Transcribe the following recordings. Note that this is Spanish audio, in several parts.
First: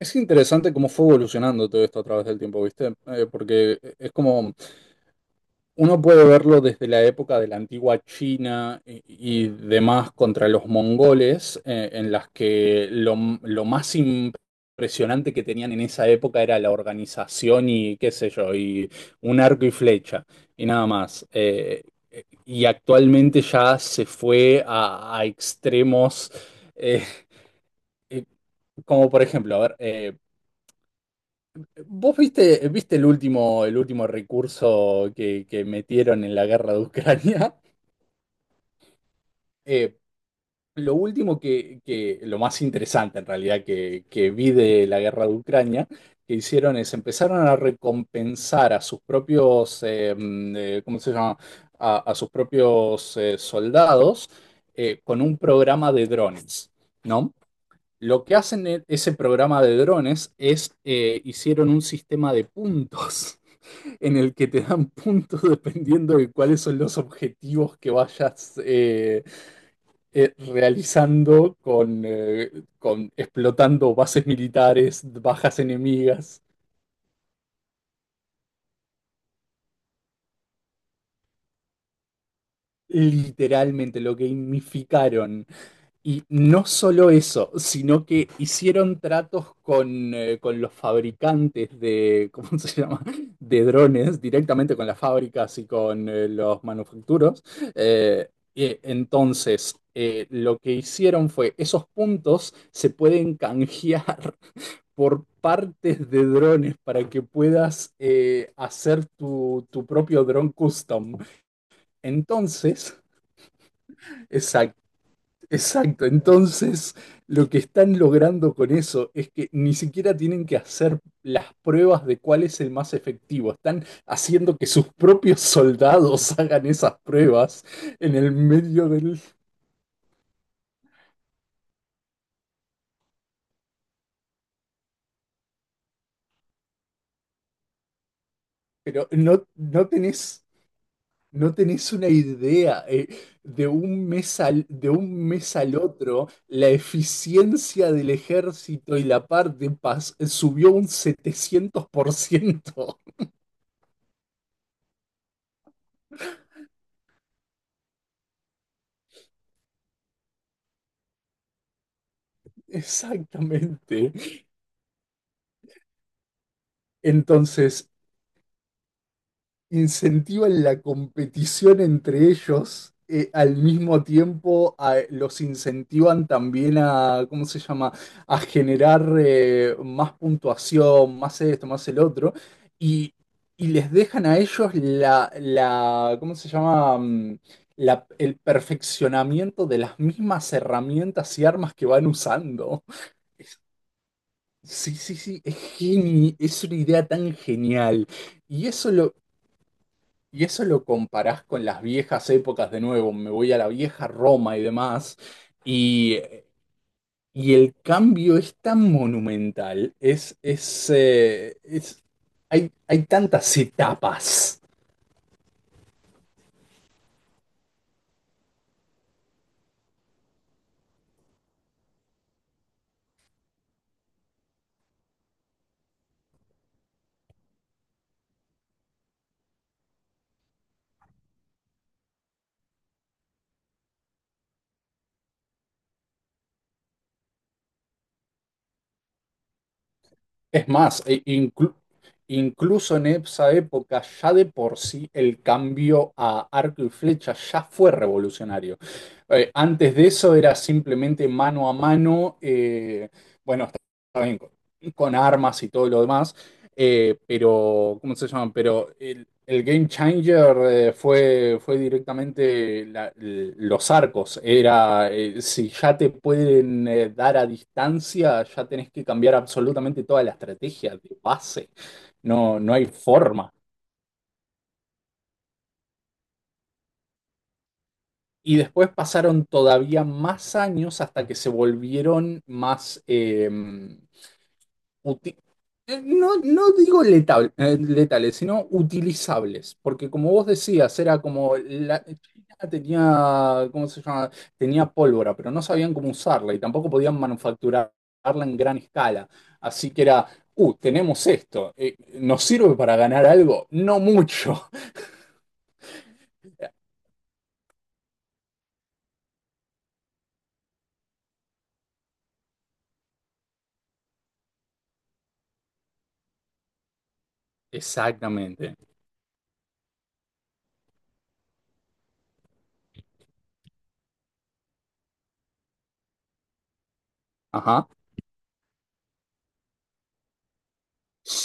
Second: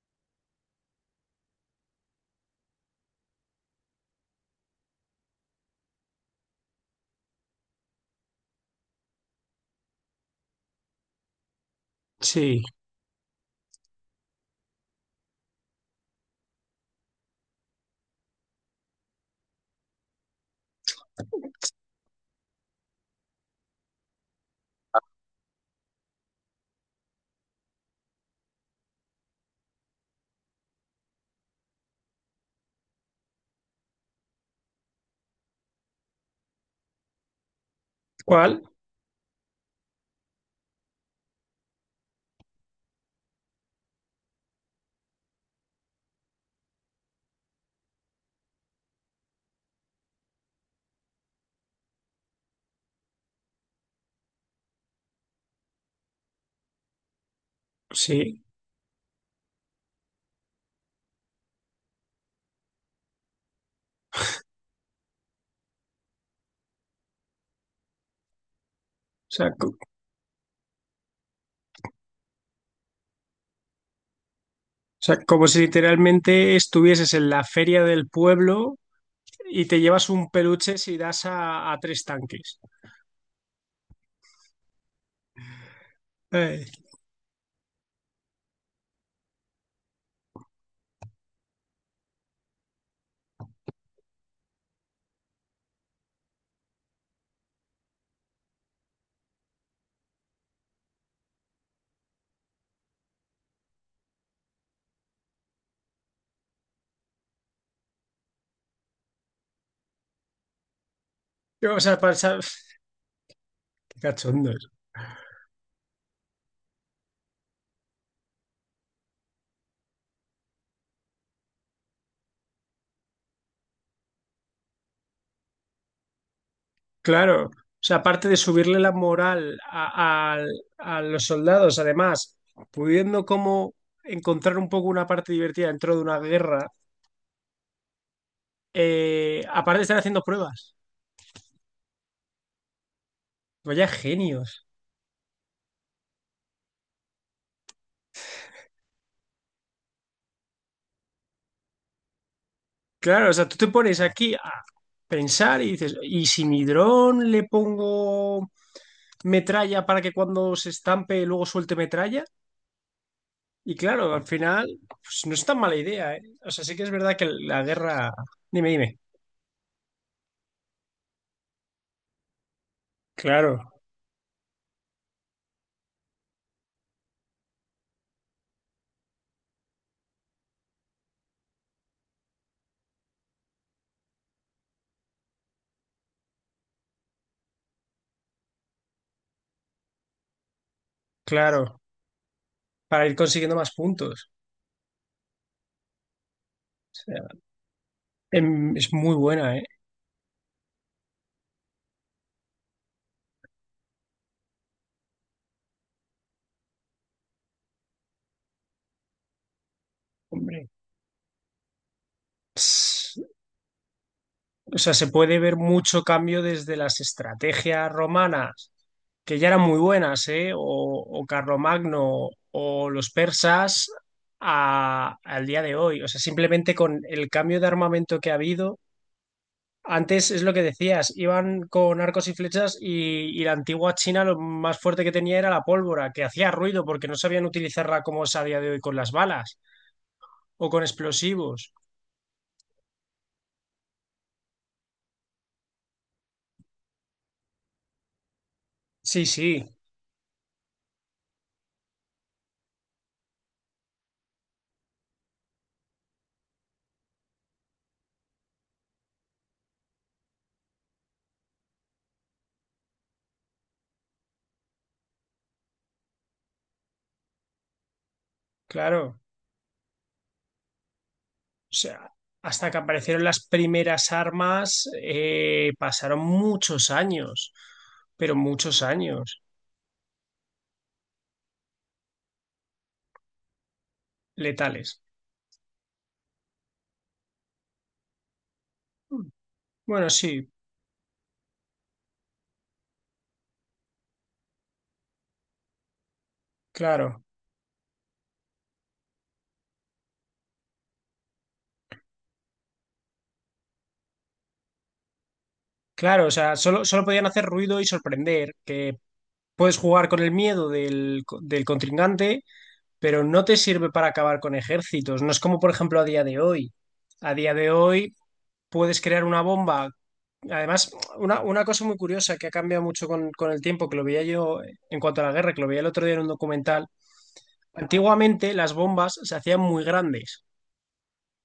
Es interesante cómo fue evolucionando todo esto a través del tiempo, ¿viste? Porque es como uno puede verlo desde la época de la antigua China y demás contra los mongoles, en las Sí, que lo más impresionante que tenían en esa época era la organización y qué sé yo, y un arco y flecha, y nada más. Y actualmente ya se fue a extremos. eh, eh, Como por ejemplo, a ver, ¿vos viste el último recurso que metieron en la guerra de Ucrania? ¿cuál? Eh, lo último lo más interesante en realidad que vi de la guerra de Ucrania, que hicieron es empezaron a recompensar a sus propios, ¿cómo se llama? A sus propios soldados con un programa de drones, ¿no? Lo que Sí, hacen en ese programa de drones es, hicieron un sistema de puntos. En el que te dan puntos dependiendo de cuáles son los objetivos que vayas o sea, co- o realizando con explotando bases militares, sea, como bajas si enemigas. literalmente estuvieses en la feria del pueblo y te llevas un peluche si das a tres tanques. Literalmente lo gamificaron. Y Eh, no solo eso, sino que hicieron tratos con los fabricantes de, ¿cómo se llama? De drones, directamente con las fábricas y con los manufacturos. Y entonces, lo que hicieron fue, esos puntos se pueden canjear por partes de drones para que puedas hacer tu propio drone custom. o sea, Entonces. qué cachondos. Exacto, entonces lo que están logrando con eso es que ni siquiera tienen que hacer las pruebas de cuál es el más efectivo, están haciendo que sus propios soldados hagan esas Claro, o pruebas sea, en aparte el de subirle medio la del. moral a los soldados, además, pudiendo como encontrar un poco una parte divertida dentro de una guerra, Pero no, aparte no están haciendo tenés, pruebas. no tenés una idea de Vaya un mes al, genios. de un mes al otro, la eficiencia del ejército y la par de paz subió un 700%. Claro, o sea, tú te pones aquí a pensar y dices, ¿y si mi dron le pongo metralla para que cuando se estampe luego suelte metralla? Y Exactamente. claro, al final, pues no es tan mala idea, ¿eh? O sea, sí que es verdad que la Entonces, guerra... Dime, dime. incentivan la competición entre ellos, al Claro, mismo tiempo los incentivan también a, ¿cómo se llama?, a generar más puntuación, más esto, más el otro, y, y les dejan a ellos la, ¿cómo se llama?, el perfeccionamiento de las mismas herramientas y armas claro, que van usando. para ir consiguiendo Es- más puntos. Sí, sí, sí, es una O idea sea, tan genial. Y eso es muy lo, buena, ¿eh? Y eso lo comparás con las viejas épocas de nuevo, me voy a la vieja Roma y demás, y, y el cambio es tan monumental, es, Hombre. es, eh, es- hay, hay tantas etapas. O sea, se puede ver mucho cambio desde las estrategias romanas, que ya eran muy buenas, ¿eh? O Carlomagno o los persas al día de hoy. O sea, simplemente con el cambio de armamento que ha habido. Antes es lo que decías, iban con arcos y flechas y la antigua China lo más fuerte que tenía era la pólvora, que hacía ruido porque no sabían utilizarla como es a día de hoy con las balas Es o con más, explosivos. Incluso en esa época ya de por sí el cambio a arco y flecha ya fue revolucionario. Sí, sí, Antes de eso era simplemente mano a mano, bueno, está bien, con armas y todo lo demás. Pero, ¿cómo se llaman? Pero el game changer fue directamente los arcos. Era, si ya te pueden dar a distancia, ya tenés que claro. cambiar absolutamente toda la estrategia de base. O sea, No, hasta no que hay aparecieron las forma. primeras armas, pasaron muchos años, pero Y muchos después años pasaron todavía más años hasta que se volvieron más, letales. uti- no, no digo letales, sino utilizables, Bueno, porque como vos sí, decías, era como la China tenía, ¿cómo se llama? Tenía pólvora, pero no sabían cómo usarla y tampoco podían claro, manufacturarla en gran escala. Así que era, tenemos esto, ¿nos sirve para ganar algo? No mucho. claro, o sea, solo podían hacer ruido y sorprender, que puedes jugar con el miedo del contrincante, pero no te sirve para acabar con ejércitos. No es como, por ejemplo, a día de hoy. A día de hoy Exactamente. puedes crear una bomba. Además, una cosa muy curiosa que ha cambiado mucho con el tiempo, que lo veía yo en cuanto a la guerra, que lo veía el otro día en un documental, Ajá. antiguamente las bombas se hacían muy grandes.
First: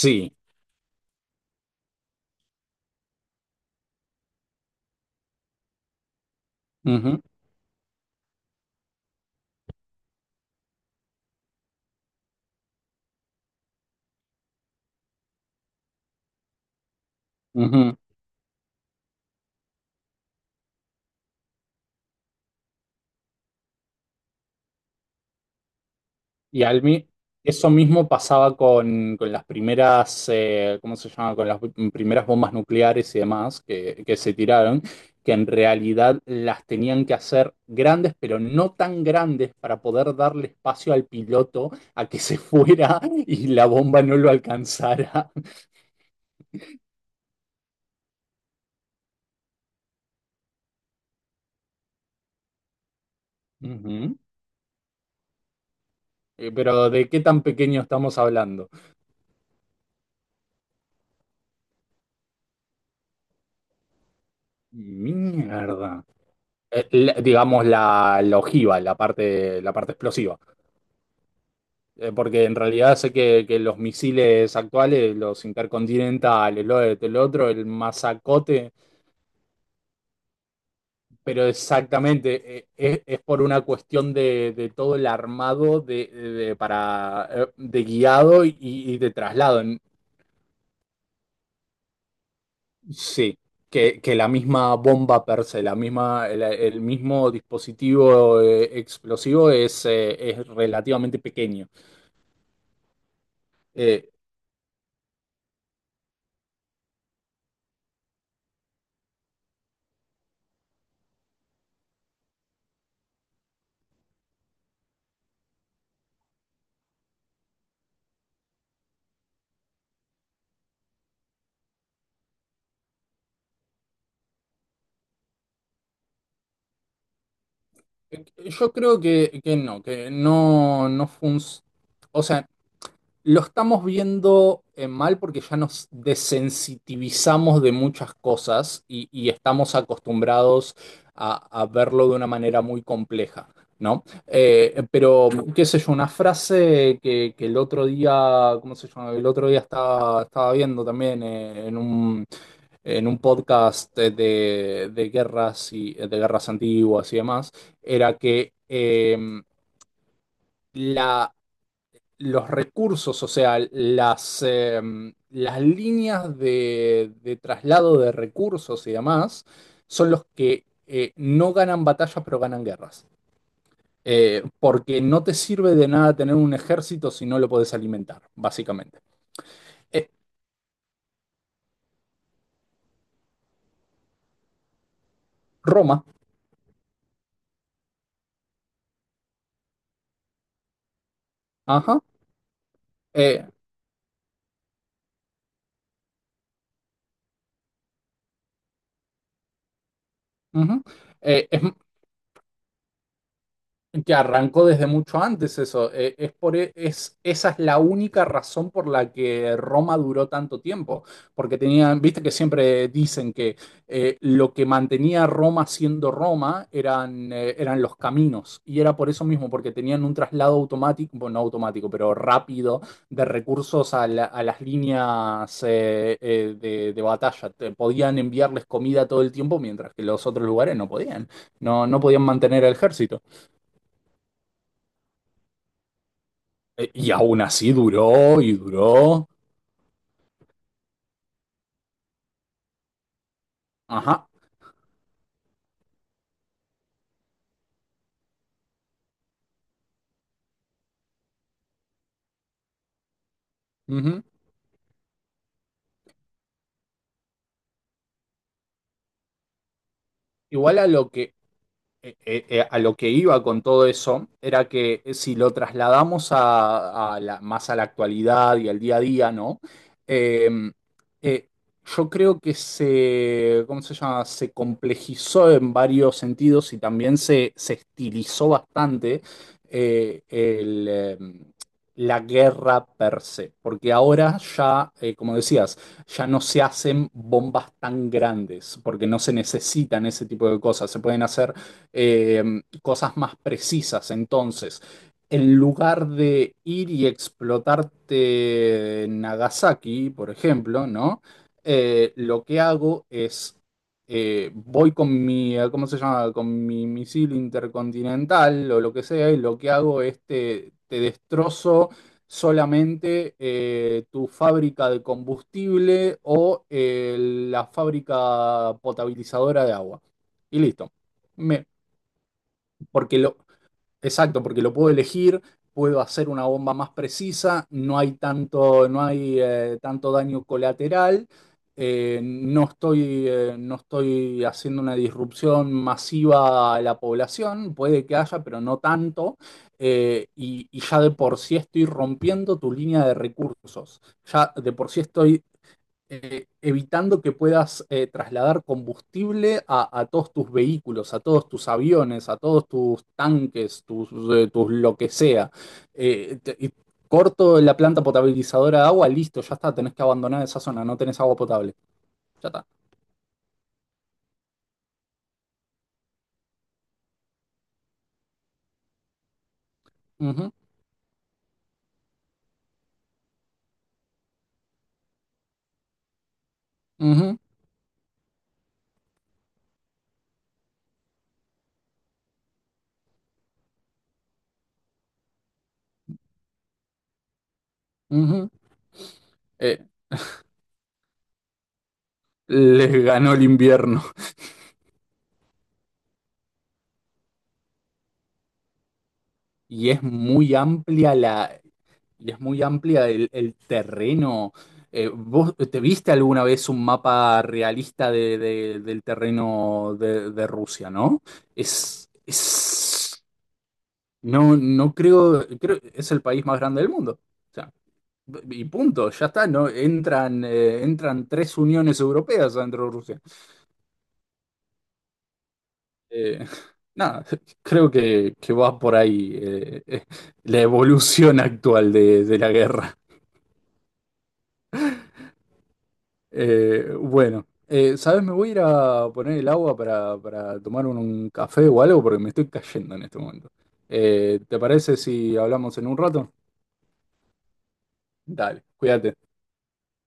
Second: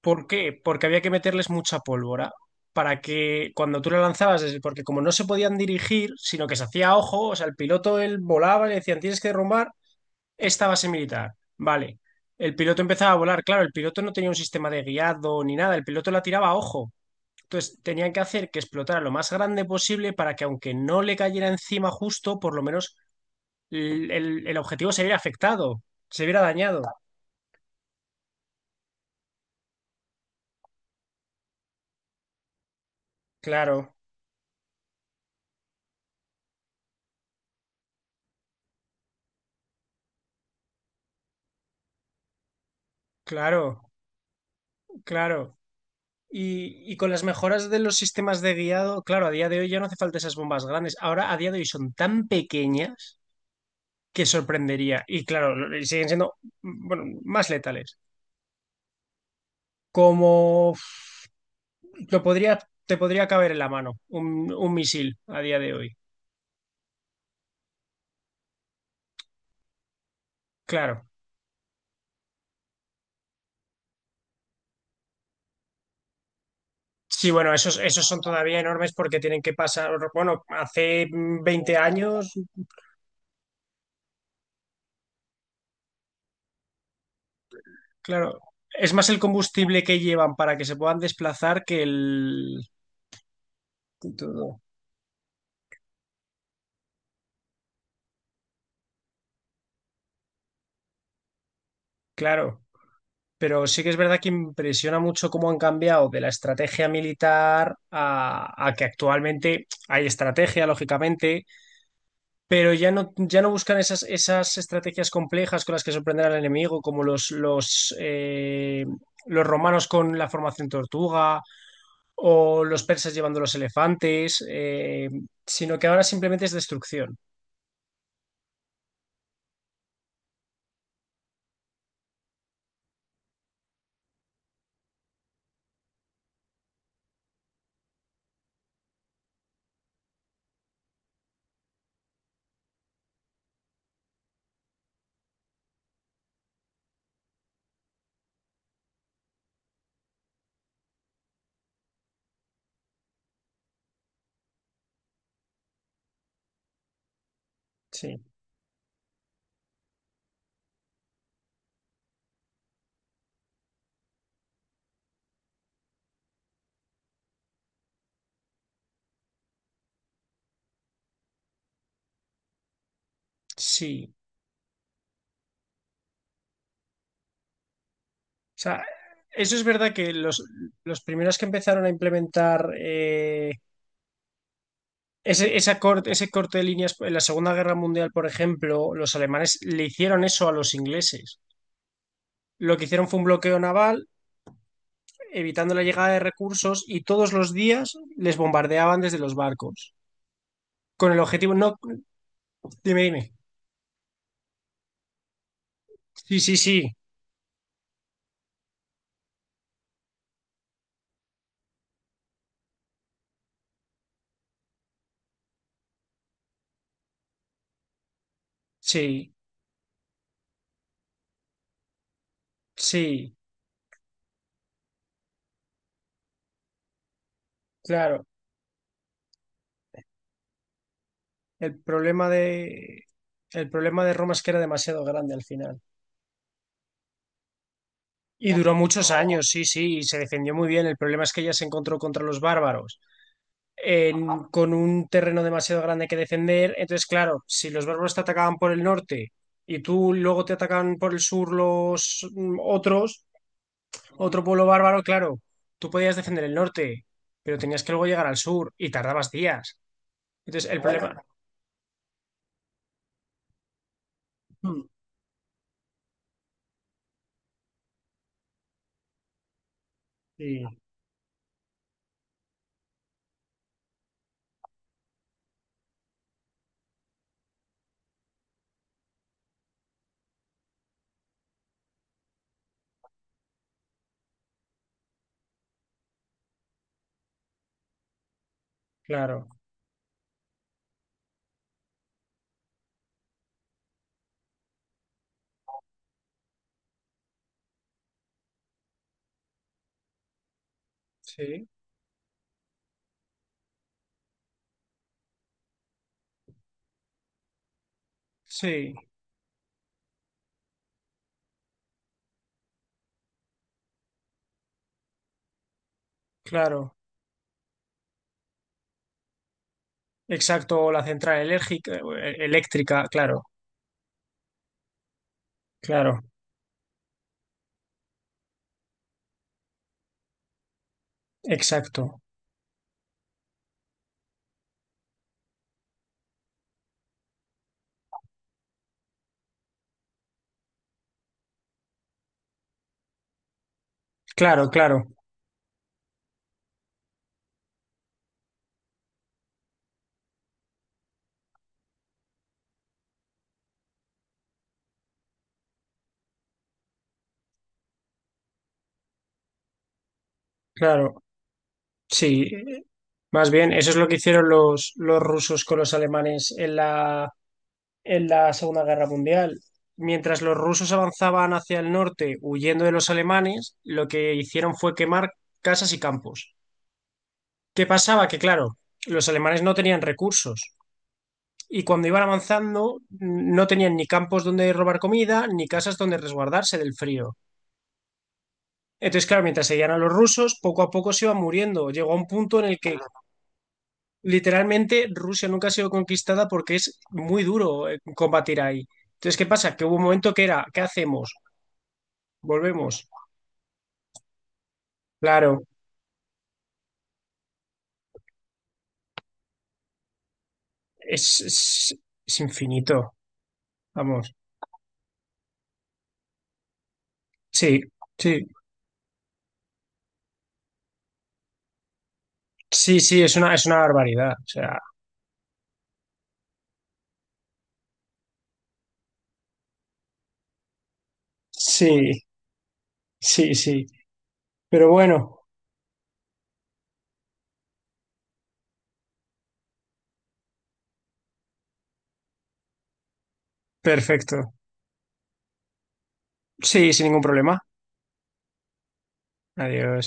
¿Por qué? Porque había que meterles mucha pólvora para que cuando tú la lanzabas, porque como no se podían dirigir, sino que se hacía a Ujú, ojo, o sea, el piloto él volaba y le decían, tienes que derrumbar esta base militar. Vale. El piloto empezaba a volar, claro, el piloto no tenía un sistema de guiado ni nada, el piloto la tiraba a ojo. Entonces, ujú. tenían que hacer que explotara lo más grande posible para que aunque no le cayera encima justo, por lo menos el objetivo se viera afectado, se viera Y dañado. al mi- Eso mismo pasaba con las primeras, ¿cómo se llama? Con las primeras bombas nucleares y demás Claro, que se tiraron, que en realidad las tenían que hacer grandes, pero no tan grandes para poder darle espacio al piloto a que se fuera y la claro, bomba no lo alcanzara. claro. Y con las mejoras de los sistemas de guiado, claro, a día de hoy ya no hace falta esas bombas grandes. Ahora, a día de hoy, son tan pequeñas Ujú. que sorprendería. Y claro, y siguen siendo, Pero, bueno, ¿de qué tan más pequeño letales. estamos hablando? Como lo podría, te podría caber en la mano un misil a día de hoy. Mierda. Digamos la ojiva, la parte explosiva. Claro. Porque en realidad sé que los misiles actuales, los intercontinentales, el Sí, otro, bueno, el esos son todavía masacote, enormes porque tienen que pasar, bueno, hace pero 20 años, exactamente, es por una cuestión de todo el armado para, de claro, guiado y, es y más de el traslado. Combustible que llevan para que se puedan desplazar que el... Sí, que, Que que la todo, misma bomba per se, el mismo dispositivo explosivo es relativamente pequeño. claro, pero sí que es Eh, verdad que impresiona mucho cómo han cambiado de la estrategia militar a que actualmente hay estrategia, lógicamente, pero ya no buscan esas estrategias complejas con las que sorprender al enemigo, como los romanos con la formación tortuga o los persas llevando los elefantes, sino que ahora simplemente es destrucción. yo creo que no funciona. O sea, lo estamos viendo mal porque ya nos desensitivizamos de muchas cosas y estamos acostumbrados a, a verlo de una manera muy compleja, ¿no? Pero, qué sé yo, una frase que el otro día, ¿cómo se llama? El otro día estaba viendo también en un podcast guerras y de guerras antiguas y demás, era Sí, que la los recursos, o sea, las líneas de traslado de recursos y demás, son los que no ganan batallas, pero ganan guerras. sí. Porque no te sirve de nada tener un ejército si no lo podés alimentar, O sea, básicamente. eso es verdad Eh, que los primeros que empezaron a implementar ese, esa Roma, cort- ese corte de líneas en la Segunda Guerra Mundial, por ejemplo, los alemanes le hicieron eso a los ingleses. ajá, Lo que hicieron fue un eh, bloqueo naval, evitando la llegada de recursos y todos los días les bombardeaban desde los barcos. ujú. Con el Eh, objetivo, es, no, dime, dime. Que arrancó desde mucho antes eso. Es Sí, sí, por, e- sí, es, Esa es la única razón por la que Roma duró tanto tiempo. Porque tenían, viste que siempre dicen que lo que mantenía a Roma siendo Roma eran los caminos. Y era por eso sí, mismo, porque tenían un traslado automático, bueno, no automático, pero rápido de sí, recursos a las líneas de batalla. Podían claro. enviarles comida todo el tiempo, mientras que los otros lugares no podían. El No, no podían problema mantener el de, ejército. el problema de Roma es que era demasiado grande al final. Y aún así duró Y y duró muchos duró. años, sí, sí, y se defendió muy bien. El problema es que ella se encontró contra los bárbaros Ajá. con un terreno demasiado grande que defender. Entonces, claro, si los bárbaros te atacaban por el norte y tú luego te atacan por el sur los Ujú. otro pueblo bárbaro, claro, tú podías defender el norte, pero tenías que luego llegar al sur y tardabas días. Entonces, el Igual Bueno, problema... a lo que iba con todo eso era que si lo trasladamos más a la actualidad y al día a día, ¿no? Eh, Sí, eh, yo creo que se, ¿cómo se llama? Se complejizó en varios sentidos y también se estilizó bastante eh, el, eh, la guerra per se, porque ahora ya, como decías, ya no se hacen bombas tan grandes, porque no se claro, necesitan ese tipo de cosas, se pueden hacer eh, cosas más precisas. Entonces, en lugar de ir y explotarte Nagasaki, por ejemplo, ¿no? sí, Lo que hago es, voy con mi, ¿cómo se llama? Con mi misil intercontinental o lo sí, que sea, y lo que hago es te destrozo solamente tu fábrica de combustible o claro. La fábrica potabilizadora de agua. Y Exacto, listo. la central Me, eléctrica, porque lo, claro, exacto, porque lo puedo elegir, puedo claro, hacer una bomba más precisa, no hay tanto daño colateral, exacto. no estoy haciendo una disrupción masiva a la población, puede que haya, pero no tanto, y ya de por sí estoy rompiendo tu línea de recursos, ya Claro, de por sí claro, estoy evitando que puedas trasladar combustible a todos tus vehículos, a todos tus aviones, a todos tus tanques, tus lo que sea. Y corto la planta potabilizadora de agua, listo, ya está, tenés que abandonar esa zona, no tenés claro. agua potable. Ya Sí, está. más bien, eso es lo que hicieron los rusos con los alemanes en la Segunda Guerra Mundial. Mientras Ujú, los rusos avanzaban hacia el norte huyendo de los alemanes, lo que hicieron fue quemar casas y campos. ujú, ¿Qué pasaba? Que claro, los alemanes no tenían recursos y cuando iban avanzando no tenían ni campos donde robar comida, ni casas donde resguardarse del frío. ujú. Entonces, claro, mientras Eh, seguían a los rusos, poco a poco se iban muriendo. Llegó a un punto en el que Les ganó el invierno. literalmente Rusia nunca ha sido conquistada porque es muy duro combatir ahí. Entonces, ¿qué pasa? Que Y hubo un es momento que muy era, ¿qué amplia hacemos? la, Y es muy Volvemos. amplia el terreno. ¿Vos Claro, te viste alguna vez un mapa realista del terreno de Rusia, no? es, es, Es, es infinito. es- Vamos. no, no creo, es el país más grande del mundo. O sea, Sí, sí, y punto, ya está, ¿no? Entran tres uniones europeas dentro de sí, Rusia. sí, es una barbaridad. O sea, Eh, nada, creo que va por ahí la evolución actual sí, de la guerra. sí, sí. Pero bueno, Bueno, ¿sabes? Me voy a ir a poner el agua para tomar un café o algo porque me estoy cayendo en este momento. Perfecto. ¿Te parece si hablamos en un rato? Sí, sin ningún problema. Dale, cuídate. Adiós.